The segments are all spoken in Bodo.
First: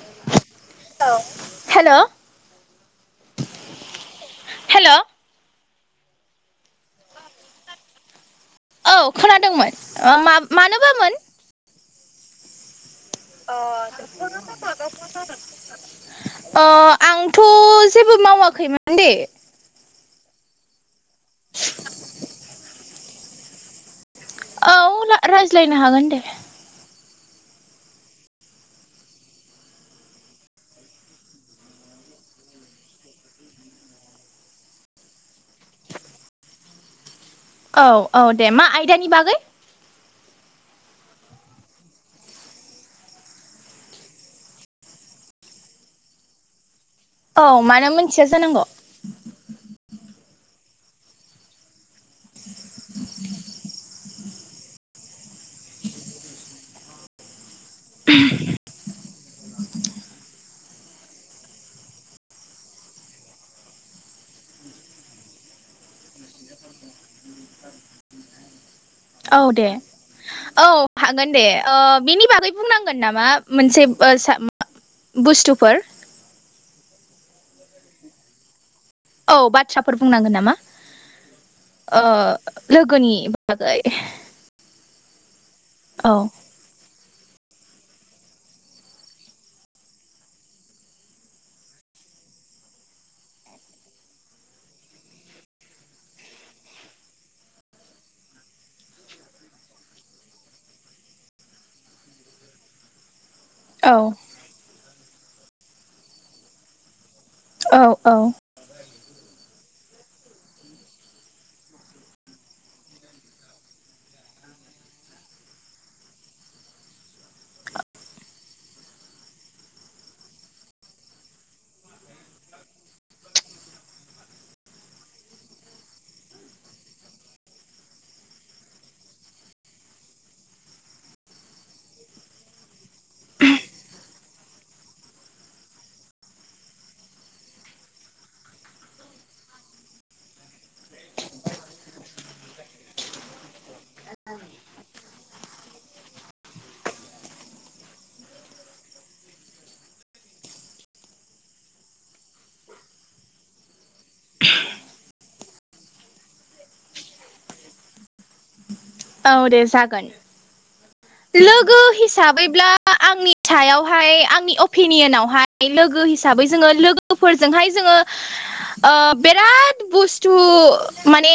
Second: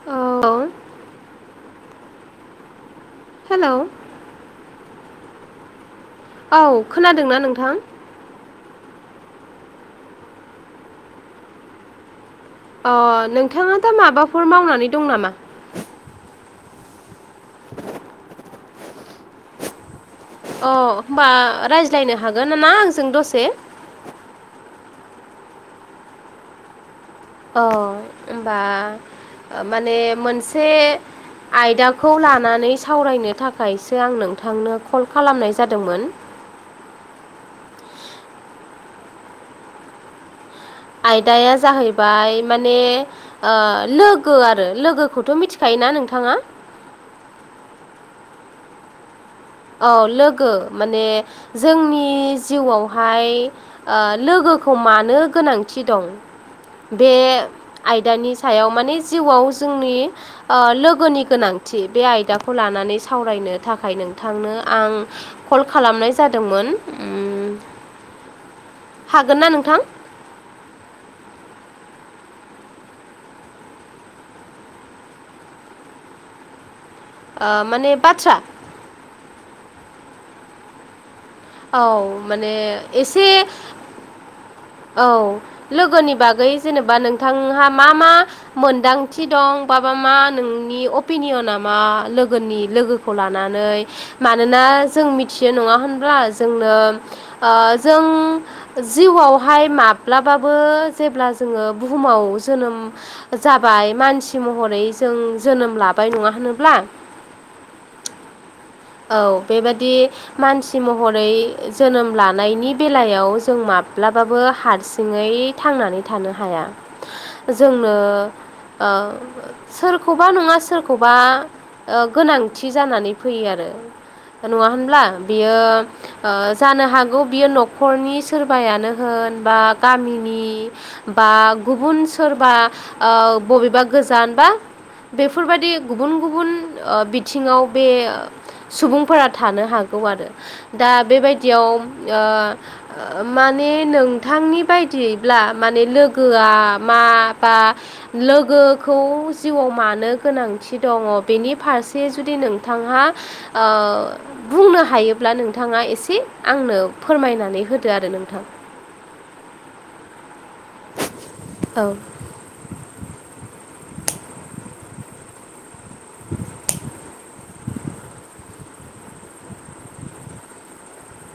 औ औ हेलौ हेल' हेलौ औ खोनादोंना नोंथां औ खोनादोंमोन ओ मा-मानोबामोन अ नोंथाङा दा माबाफोर मावनानै दं नामा? अ आंथ' जेबो मावाखैमोन दे अ होनबा रायज्लायनो हागोन नामा आंजों दसे औ रा-रायज्लायनो हागोन दे औ ओमबा माने मोनसे आयदाखौ लानानै सावरायनो थाखायसो आं नोंथांनो कल खालामनाय जादोंमोन औ औ दे मा आयदानि बागै आयदाया जाहैबाय माने ओ लोगो आरो लोगोखौथ' मिथिखायोना नोंथाङा? औ मानो मोनथिया जानांगौ औ लोगो माने जोंनि जिउआवहाय ओ लोगोखौ मानो गोनांथि दं बे आयदानि सायाव माने जिउआव जोंनि ओ लोगोनि गोनांथि बे आयदाखौ लानानै सावरायनो थाखाय नों थांनो आं कल खालामनाय जादोंमोन उम हागोन औ ना दे नोंथां औ हागोन दे ओ बेनि बागै बुंनांगोन नामा मोनसे ओ सा बुस्थुफोर आ माने बाथ्रा औ बाथ्राफोर बुंनांगोन नामा? औ आ माने लोगोनि एसे बागाय औ लोगोनि बागै जेनेबा नोंथांहा मा मा? मोनदांथि दं बाबा मा नोंनि अपिनियना मा लोगोनि लोगो खौ लानानै मानोना जों मिथियो नङा होनब्ला जोंनो ओ जों जिउआवहाय माब्लाबाबो जेब्ला जोङो बुहुमाव जोनोम जाबाय औ मानसि महरै जों जोनोम लाबाय नङा होनोब्ला औ औ औ बेबादि मानसि महरै जोनोम लानायनि बेलायाव जों माब्लाबाबो हारसिङै थांनानै थानो हाया जोंनो ओ सोरखौबा नङा सोरखौबा ओ गोनांथि जानानै फैयो आरो नङा होनब्ला बियो ओ जानो हागौ बियो न'खरनि सोरबायानो होन बा गामिनि बा गुबुन सोरबा बबेबा गोजान बा बेफोरबादि गुबुन गुबुन बिथिङाव बे सुबुंफोरा थानो हागौ आरो दा बेबायदियाव ओ माने नोंथांनि बायदियैब्ला माने लोगोआ मा बा लोगोखौ जिउआव मानो गोनांथि दङ बेनि फारसे जुदि नोंथांहा ओ बुंनो हायोब्ला नोंथाङा एसे आंनो फोरमायनानै होदो आरो नोंथां। औ दे जागोन। लोगो औ हिसाबैब्ला आंनि सायावहाय आंनि अपिनियनावहाय लोगो हिसाबै जोङो लोगोफोरजोंहाय जोङो बिराद बुस्थु माने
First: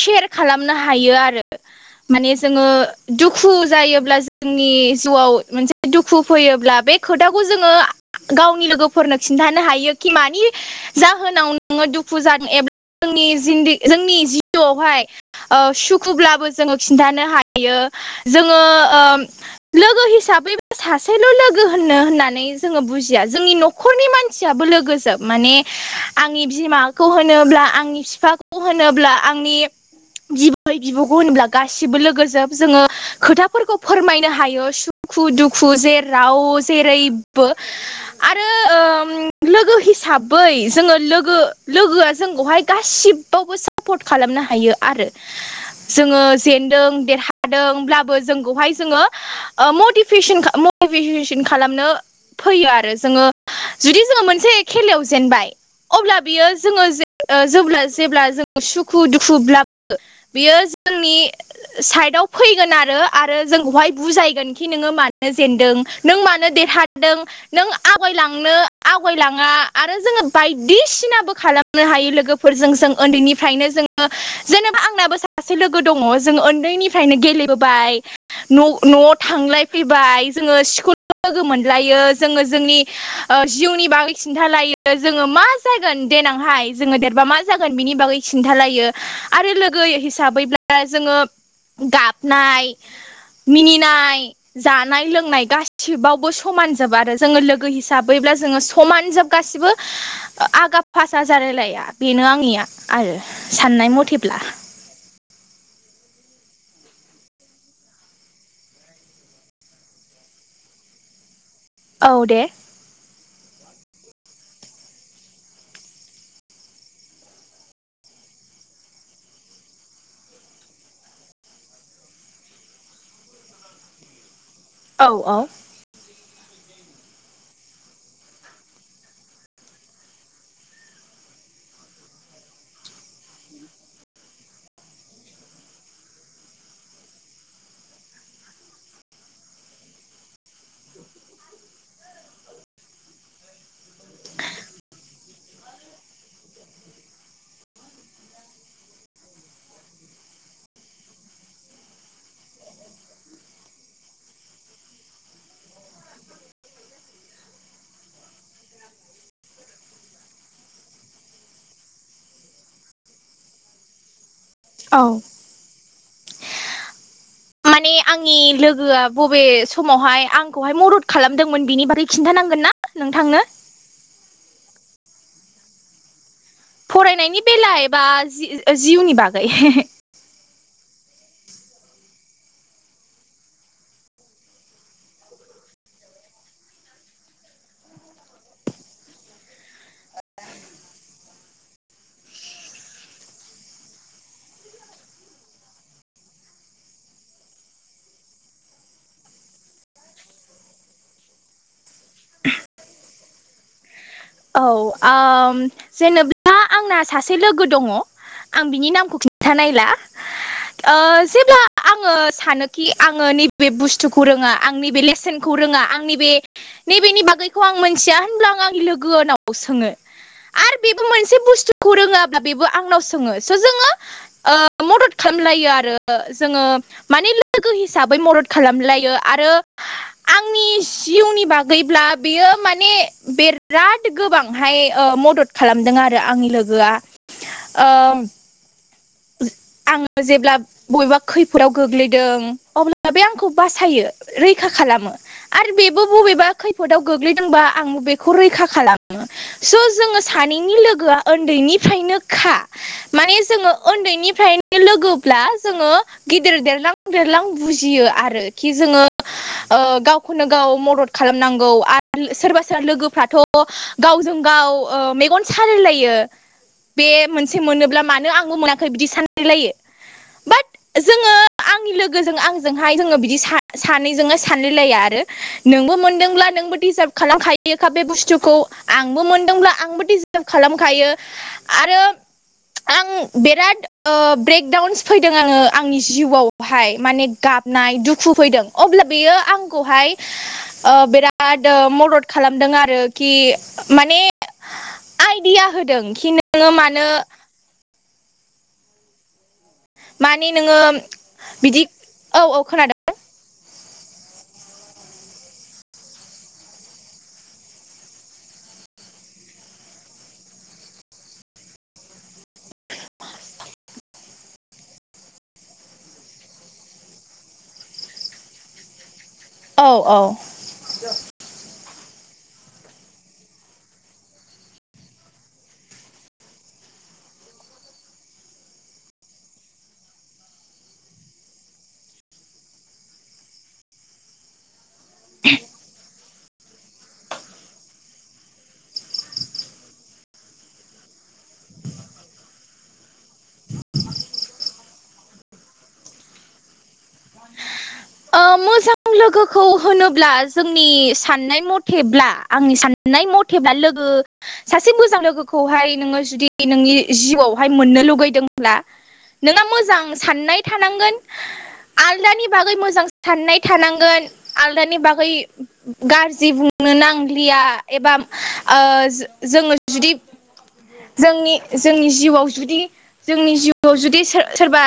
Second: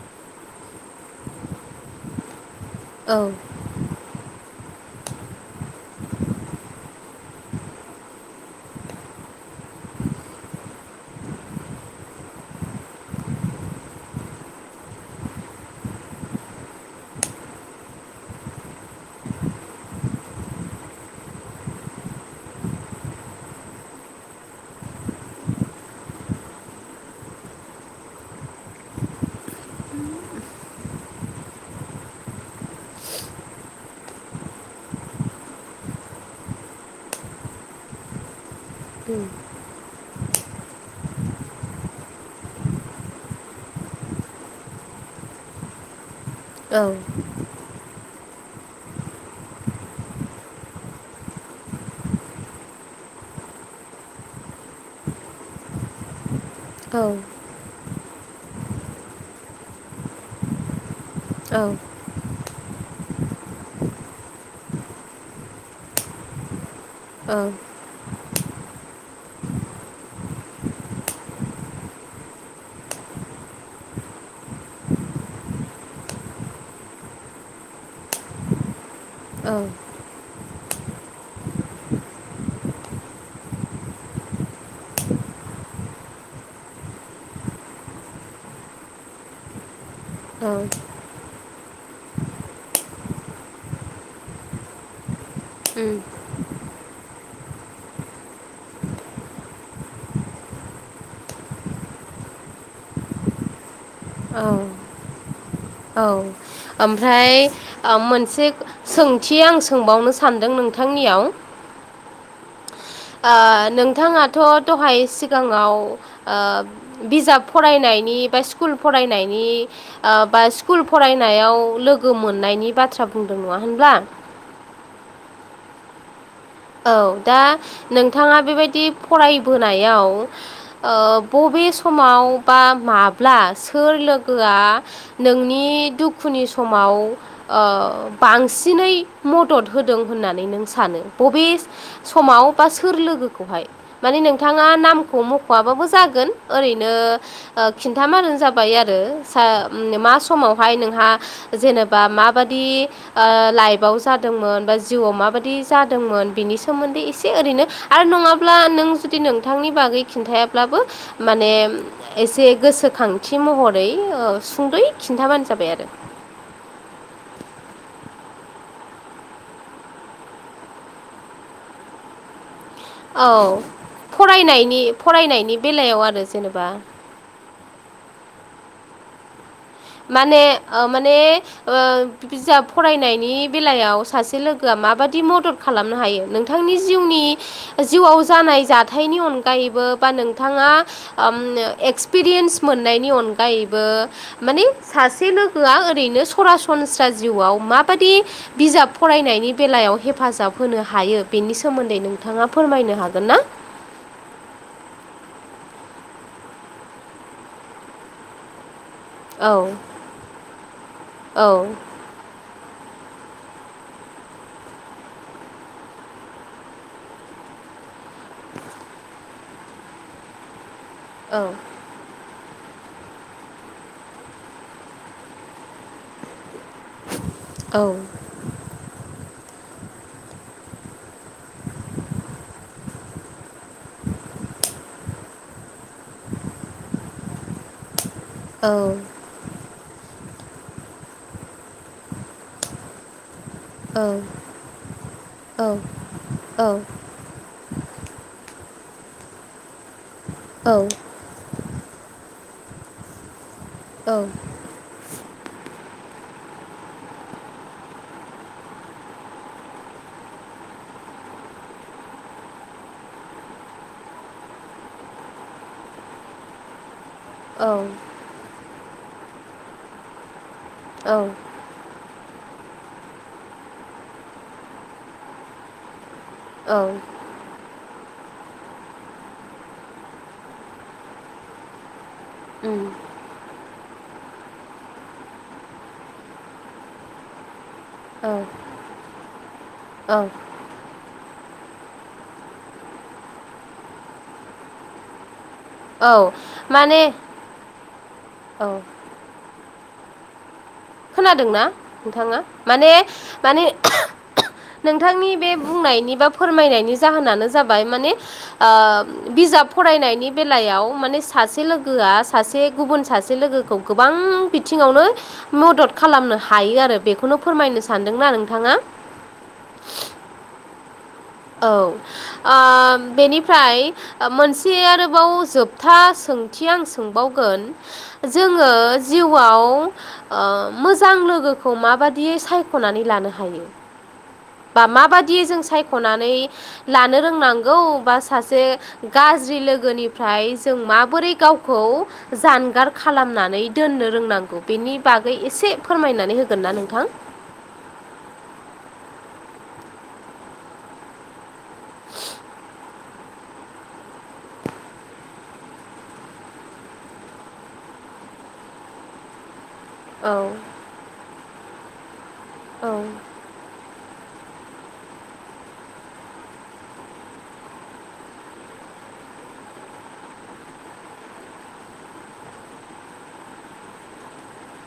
सेयार खालामनो हायो आरो मान जो औ दुखु जायोब्ला जोंनि जिउआव मोनसे दुखु फैयोब्ला बे खोथाखौ जोङो गावनि लोगोफोरनो खिन्थानो हायो खि मानि जाहोनाव नोङो दुखु ज एबा जोंनि जोंनि जि जिआवहाय सुखुब्लाबो जोङो खिन्थानो हायो जोङो लोगो हिसाबै सासेल' लोगो होननो होननानै जोङो बुजिया जोंनि न'खर न'खरनि मानसियाबो लोगोज माने आंनि बिमाखौ होनोब्ला आंनि बिफाखौ होनोब्ला आंनि बिबै बिबौखौ होनोब्ला गासिबो लोगोजोब जोङो खोथाफोरखौ फोरमायनो हायो सुखु दुखु जेराव जेरैबो आरो लोगो हिसाब बै जोङो लोगो लोगोआ जोंखौहाय गासिबावबो सापर्ट खालामनो हायो आरो। [inaudible] जोङो औ जेेनदों देरहादोंब्लाबो जोंखौहाय जोङो मटिभेसन मटिभेसन खालामनो फैयो आरो जोङो जुदि जोङो मोनसे खेलायाव जेनबाय अब्ला बियो जोङो जेब्ला जेब्ला जों सुखु दुखुब्लाबोबो बेयो जोंनि औ साइदाव फैगोन आरो आरो जोंखौहाय बुजायगोनखि नोङो मानो जेनदों नों मानो देरह [inaudible] आवगायलांनो आवगायलाङा आरो जोङो बायदिसिनाबो खालामनो हायो लोगोफोर फोरजों जों उन्दैनिफ्रायनो जोङो जेनेबा आंनाबो सासे लोगो दङ जों उन्दैनिफ्रायनो गेले न'आव औ थांलाय फैबाय जोङो स्कुल लोगो मोनलायो जोङो जोंनि जिउनि बागै खिन्थालायो जोङो मा देनांहाय जोङ देरबा मा जागोन बिनि बैथा औ हिसाबैब्ला जोङो गाब मिनिनाय जानाय लोंनाय औ गासिबावबो समानजोब आरो जोङो लोगो हिसाबैब्ला जोङो समान जोब गासिबो आगाब पााससा ज रायलाया बेनो आंनिया आरो साननाय मथेब औ औ ओमफ्राय मोनसे सोंथि आं सोंबावनो सानदों नोंथांनियाव औ दे। नोंथाङाथ' दहाय सिगाङाव बिजाब फरायनायनि बा स्कुल फरायनायनि बा स्कुल फरायनायाव लोगो मोननायनि बाथ्रा बुंदों नङा होनब्ला औ औ। औ दा नोंथाङा बेबायदि फरायबोनायाव ओ बबे समाव बा माब्ला सोर लोगोआ नोंनि दुखुनि समाव बांसिनै मदद होदों होननानै नों सानो बबे समाव बा सोर लोगोखौहाय माने नोंथाङा नामखौ मख'आबाबो जागोन ओरैनो खिन्थ मारानो जाबाय आरो मा समावहाय नोंहा जेनेबा माबादि लाइफआव जादोंमोन बा जिउआव माबादि जादों दोंमोन बिनि सोमोन्दै एसे ओरैनो आरो नङाब्ला नों जुदि नोंथांनि बागै खिन्थायाब्लाबो माने एसे गोसोखांथि महरै सुंद'य औ खिन्थाबानो जाबाय आरो माने आंनि लोगोआ बबे समावहाय आंखौहाय मदद खालामदोंमोन बिनि बागै खिन्थानांगोन ना नोंथांनो औ फरायनायनि फरायनायनि बेलायाव आरो जेनेबा फरायनायनि बेला एबा जिउनि बागै माने ओ माने ओ बिजाब फरायनायनि बेलायाव सासे लोगोआ माबादि मदद खालामनो हायो नोंथांनि जिउनि जिउआव जानाय जाथायनि अनगायैबो बा नोंथाङा एक्सपिरियेन्स मोननायनि अनगायैबो माने सासे लोगोआ ओरैनो सरासनस्रा जिउआव माबादि बिजाब फरायनायनि बेलायाव हेफाजाब होनो हायो बेनि सोमोन्दै नोंथाङा फोरमायनो हागोन ना औ जेनेा आंना सासे लोगो दङ आं बिनि नामखौ औ खिन्थानायला औ जेब्ला आङो सानो कि आङो नैबे बुस्थुखौ रोङा आंनि बेे लेसेनखौ रोङा आंनि बे नैबेनि बागैखौ आं मोनथिया होनब्ला आं आंनि लोगनाव सोङो आरो बेबो मोनसे औ बुस्थु खौ रोङाब्ला बेबो आंनाव सोङो स जोङो मदद खालामलायो आरो जोङो माने लोगो औ हिसाबै मदद खालामलायो आरो आंनि जिउनि बाग गैब्ला बियो माने बिराद गोबांहाय मदद खालामदों आरो आरो आंनि लोगोआ औ आङो जेब्ला बबेबा खैफोदाव गोग्लैदों अब्ला माब बे आंखौ औ बासायो रैखा खालामो आरो बेबो बबेबा औ खैफोदाव गोग्लैदोंबा आं बेखौ रैखा खालामो स' जोङो सानैनि औ लोगोआ उन्दैनिफ्रायनो खा माने जोङो औ उन्दैनिफ्रायनो लोगो्ला जोङो गिदिर देरलां देरलां बुजियो आरो खि जोङो गावखौनो गाव मदद खालामनांगौ आरो सोरबा सोर लोगोफ्राथ' गावजों गाव मेगन सालायलायो बे मोनसे औ मोनोब्ला मानो आंबो मोनाखै बिदि सानललायो बाट औ जोङो आंनि लोगोजों आंजोंहाय जोङो बिदि सानैजोंनो सानलायलाया आरो नोंबो मोनदोंब्ला औ नोंबो दिजार्भ खालामखायो बे बुस्थुखौ आंबो मोनदोंब्ला आंबो डिजार्भ खालामखायो आरो उम आं बिराद ब्रेकडाउन्स फैदों आङो आंनि जिउआवहाय माने गाबनाय औ दुखु फैदों अब्ला बेयो आंखौहाय औ ओ बिराद बिराद मदद खालामदों आरोखि माने आइदिया होदों औ खि नोङो माने मानो औ माने नोङो खोनादोंना बिदि नोंथाङा औ औ माने खोनादों माने नोंथांनि बे बुंनायनि बा फोरमायनायनि जाहोनानो जाबाय माने ओ बिजाब फरायनायनि बेलायाव माने सासे लोगोआ सासे गुबुन सासे लोगोखौ गोबां बिथिङावनो मदद खालामनो हायो आरो बेखौनो फोरमायनो सानदोंना नोंथाङा? औ औ औ ओ बेनिफ्राय ओ मोनसे आरोबाव जोबथा सोंथि आं सोंबावगोन जोङो जिउआव ओ मोजां लोगोखौ माबादियै सायख'नानै लानो हायो? बा माबादि जों सायख'नानै लानो रोंनांगौ बा सासे गाज्रि लोगोनिफ्राय जों माबोरै गावखौ जानगार खालामनानै दोननो रोंनांगौ बेनि बागै एसे फोरमायनानै होगोन ना नोंथां? ओ मोजां लोगोखौ होनोब्ला जोंनि साननाय मथेब्ला आंनि सान नाय मथेल्बा लोगो सासे मोजां लोगोखौहाय नोंङो जुदि नोंनि जिउआवहाय मोननो लुगैदोंब्ला नोंना मोजां औ साननाय थानांगोन। आलदानि बागै औ मोजां साननाय थानांगोन आलदानि बागै गाज्रि बुंनो नांलिया एबा ओ जोंङो जुदि जोंनि जोंनि जिउआव जुदि जोंनि जिउआव जुदि सो सोरबा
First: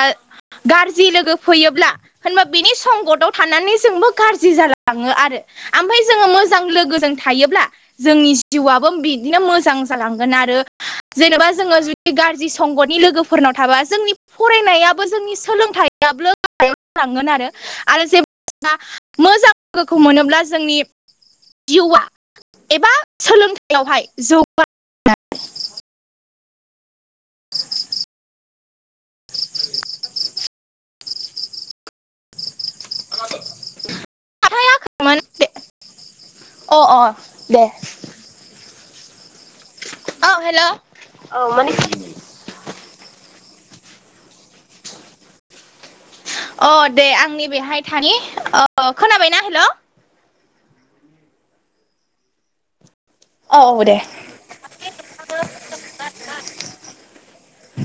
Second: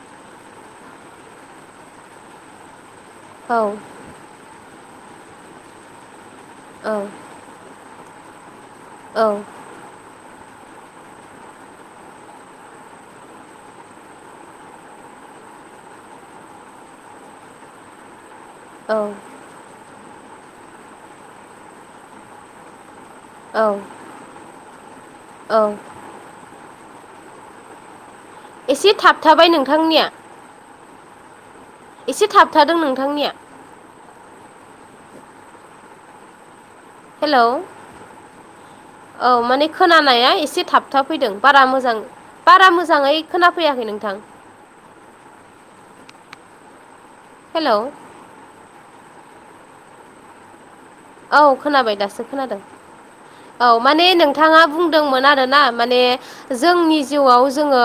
गाज्रि लोगो फैयोब्ला होनबा बिनि संगत औ थनानै जोंबो गाज्रि जालाङो आरो ओमफ्राय जों मो मोजां लोगोजों थायोब्ला जोंनि जिउआबो औ बिदिनो मोजां जालांगोन आरो जेनेबा जोङो जुदि गाज्रि संग'नि लोगोफोरनाव थाबा जोंनि फरायनायाबो जोंनि सोलोंथाइयाबो आवगायलांगोन आरो आरो जे औ मोजां लोगोखौ मोनोब्ला जोंनि जिउआ एबा औ सोलोंथाइयावहाय जौगानाय औ एसे थाबथाबाय नोंथांनिया एसे थाबथादों नोंथांनिया [unintelligible] अ अ हेलौ दे औ माने खोनानाया औ हेल' एसे अ थाबथा फैदों बारा मोजां बारा मोजाङै खोनाफैयाखै नोंथां। अ दे आंनि हेलौ बेहाय थानि खोनाबायना हेल' औ खोनाबाय दासो खोनादों औ माने नों थाङा बुंदोंमोन आरोना माने जोंनि जिउआव जोंङो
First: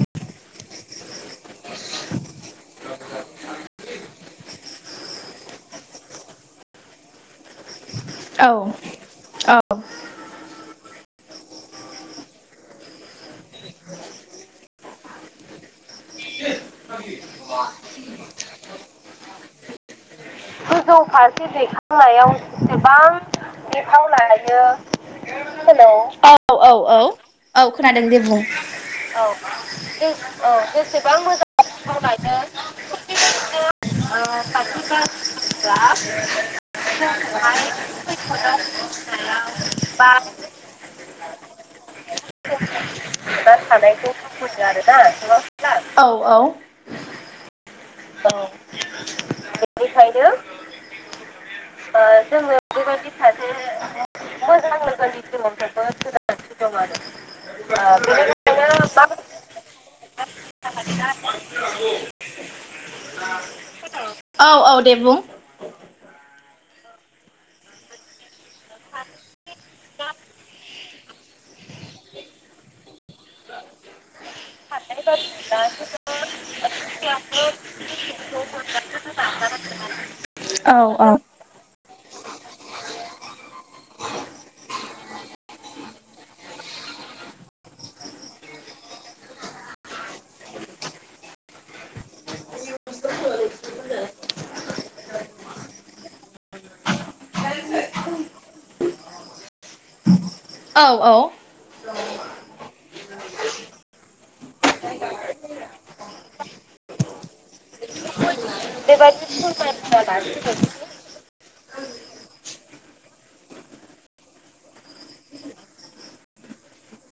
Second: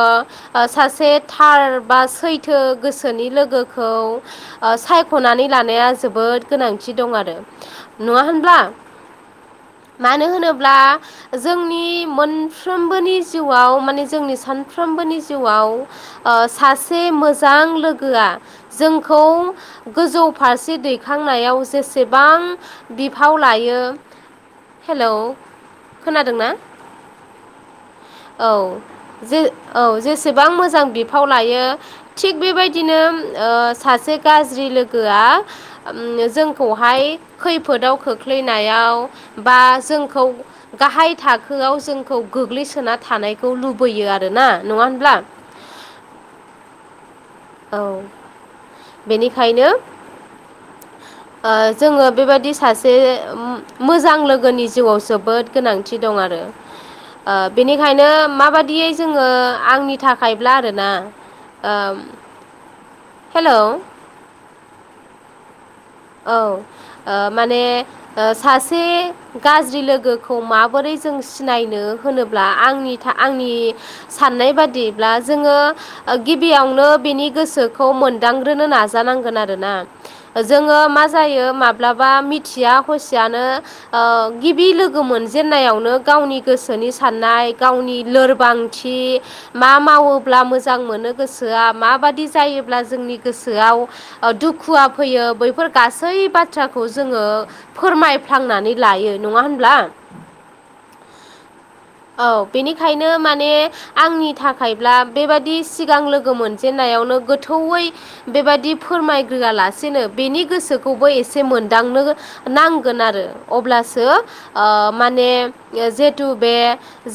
सासे थार बा सैथो गोसोनि लोगोखौ ओ सायख'नानै लानाया जोबोद गोनांथि दं आरो नुङा औ होनब्ला औ मानो होनोब्ला जोंनि मोनफ्रोमबोनि जिउआव माने जोंनि सानफ्रोमबोनि जिउआव ओ सासे मोजां लोगोआ जोंखौ गोजौ फारसे दैखांनायाव जेसेबां बिफाव लायो। हेलौ खोनादों ना? औ औ औ औ खोनादों दे बुं औ जे औ जेसेबां मोजां बिफाव लायो थिग बेबायदिनो सासे गाज्रि लोगोआ जोंखौहाय खैफोदाव खोख्लैनायाव बा जोंखौ गाहाय थाखोआव जोंखौ गोग्लैसोना थानायखौ लुबैयो आरो ना नङा होनब्ला औ औ औ बेनिखायनो जोंङो बेबायदि सासे मोजां लोगोनि जिउआव जोबोद गोनांथि दं आरो बेनिखायनो माबादियै जोंङो आंनि थाखायब्ला आरो ना ओ हेलौ औ औ दे बुं? औ ओ माने सासे गाज्रि लोगोखौ माबोरै जों सिनायनो होनोब्ला आंनि आंनि साननाय बादिब्ला जोङो गिबियावनो बिनि गोसोखौ मोनदांग्रोनो नाजानांगोन आरो ना जोङो औ औ यो माब्लाबा मिथिया हसियानो ओ गिबि लोगो मोनजेनन्नायावनो गावनि गोसोनि साननाय गावनि लोरबां थि मा मावोब्ला मोजां मोनो गोसोआ माबादि जायोब्ला जोंनि गोसोआव दुखुवआ फैयो बैफोर गासै बाथ्राखौ जोङो फोरमायफ्लांनानै लायो नङा होनब्ला? औ औ। औ बेनिखायनो माने आंनि थाखाय ब्ला बेबादि सिगां लोगो मोनजेनन्नायावनो गोथौयै बेबायादि फोरमायगोआ लासेनो बेनि खौबो एसे मोनदांनो नांगोन आरो अब्लासो आ माने जिहेथु बे